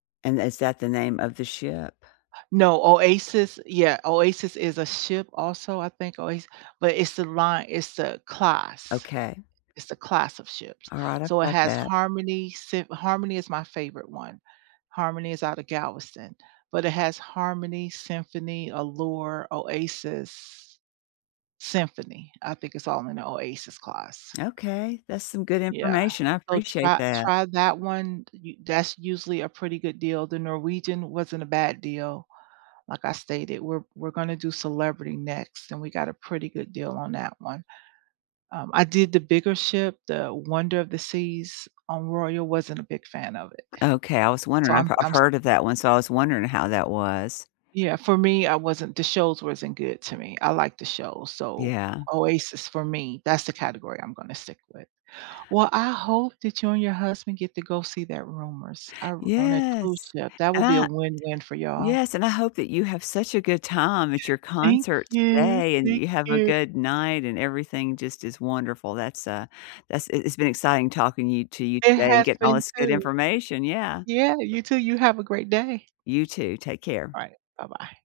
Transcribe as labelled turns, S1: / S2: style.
S1: And is that the name of the ship?
S2: No, Oasis yeah, Oasis is a ship, also, I think? Oas but, it's the line it's the class.
S1: Okay.
S2: It's the class of ships,
S1: Alright, I've
S2: so, it
S1: got
S2: has
S1: that.
S2: Harmony, Sym Harmony is my favorite one. Harmony is out of Galveston, but it has Harmony, Symphony, Allure, Oasis Symphony, I think it's all in the Oasis class.
S1: Okay, that's some good
S2: Yeah
S1: information, I
S2: oh,
S1: appreciate
S2: try
S1: that.
S2: try that one, u that's usually a pretty good deal, the Norwegian wasn't a bad deal. Like I stated, we're we're gonna do Celebrity next and we got a pretty good deal on that one. Um, I did the bigger ship, the Wonder of the Seas on Royal wasn't a big fan of it.
S1: Okay, I was
S2: So,
S1: wondering
S2: I'm
S1: if I've
S2: I'm s
S1: heard of that one, so I was wondering how that was.
S2: Yeah, for me, I wasn't the shows wasn't good to me, I like the show, so,
S1: Yeah.
S2: Oasis for me that's the category I'm gonna stick with. Well, I hope that you and your husband get to go see that Rumors, I r on a cruise
S1: Yes,
S2: ship, that will
S1: and
S2: be a
S1: I
S2: win-win for y'all.
S1: Yes, and I hope that you have such a good time at your
S2: Thank
S1: concert
S2: you,
S1: today, and
S2: thank
S1: you have a
S2: you.
S1: good night, and everything just is wonderful, that's, uh, that's it it's been exciting talking you to you
S2: It
S1: today and
S2: has
S1: getting all
S2: been,
S1: this good
S2: too.
S1: information yeah.
S2: Yeah, you too, you have a great day.
S1: You too, take care.
S2: Alright, bye-bye.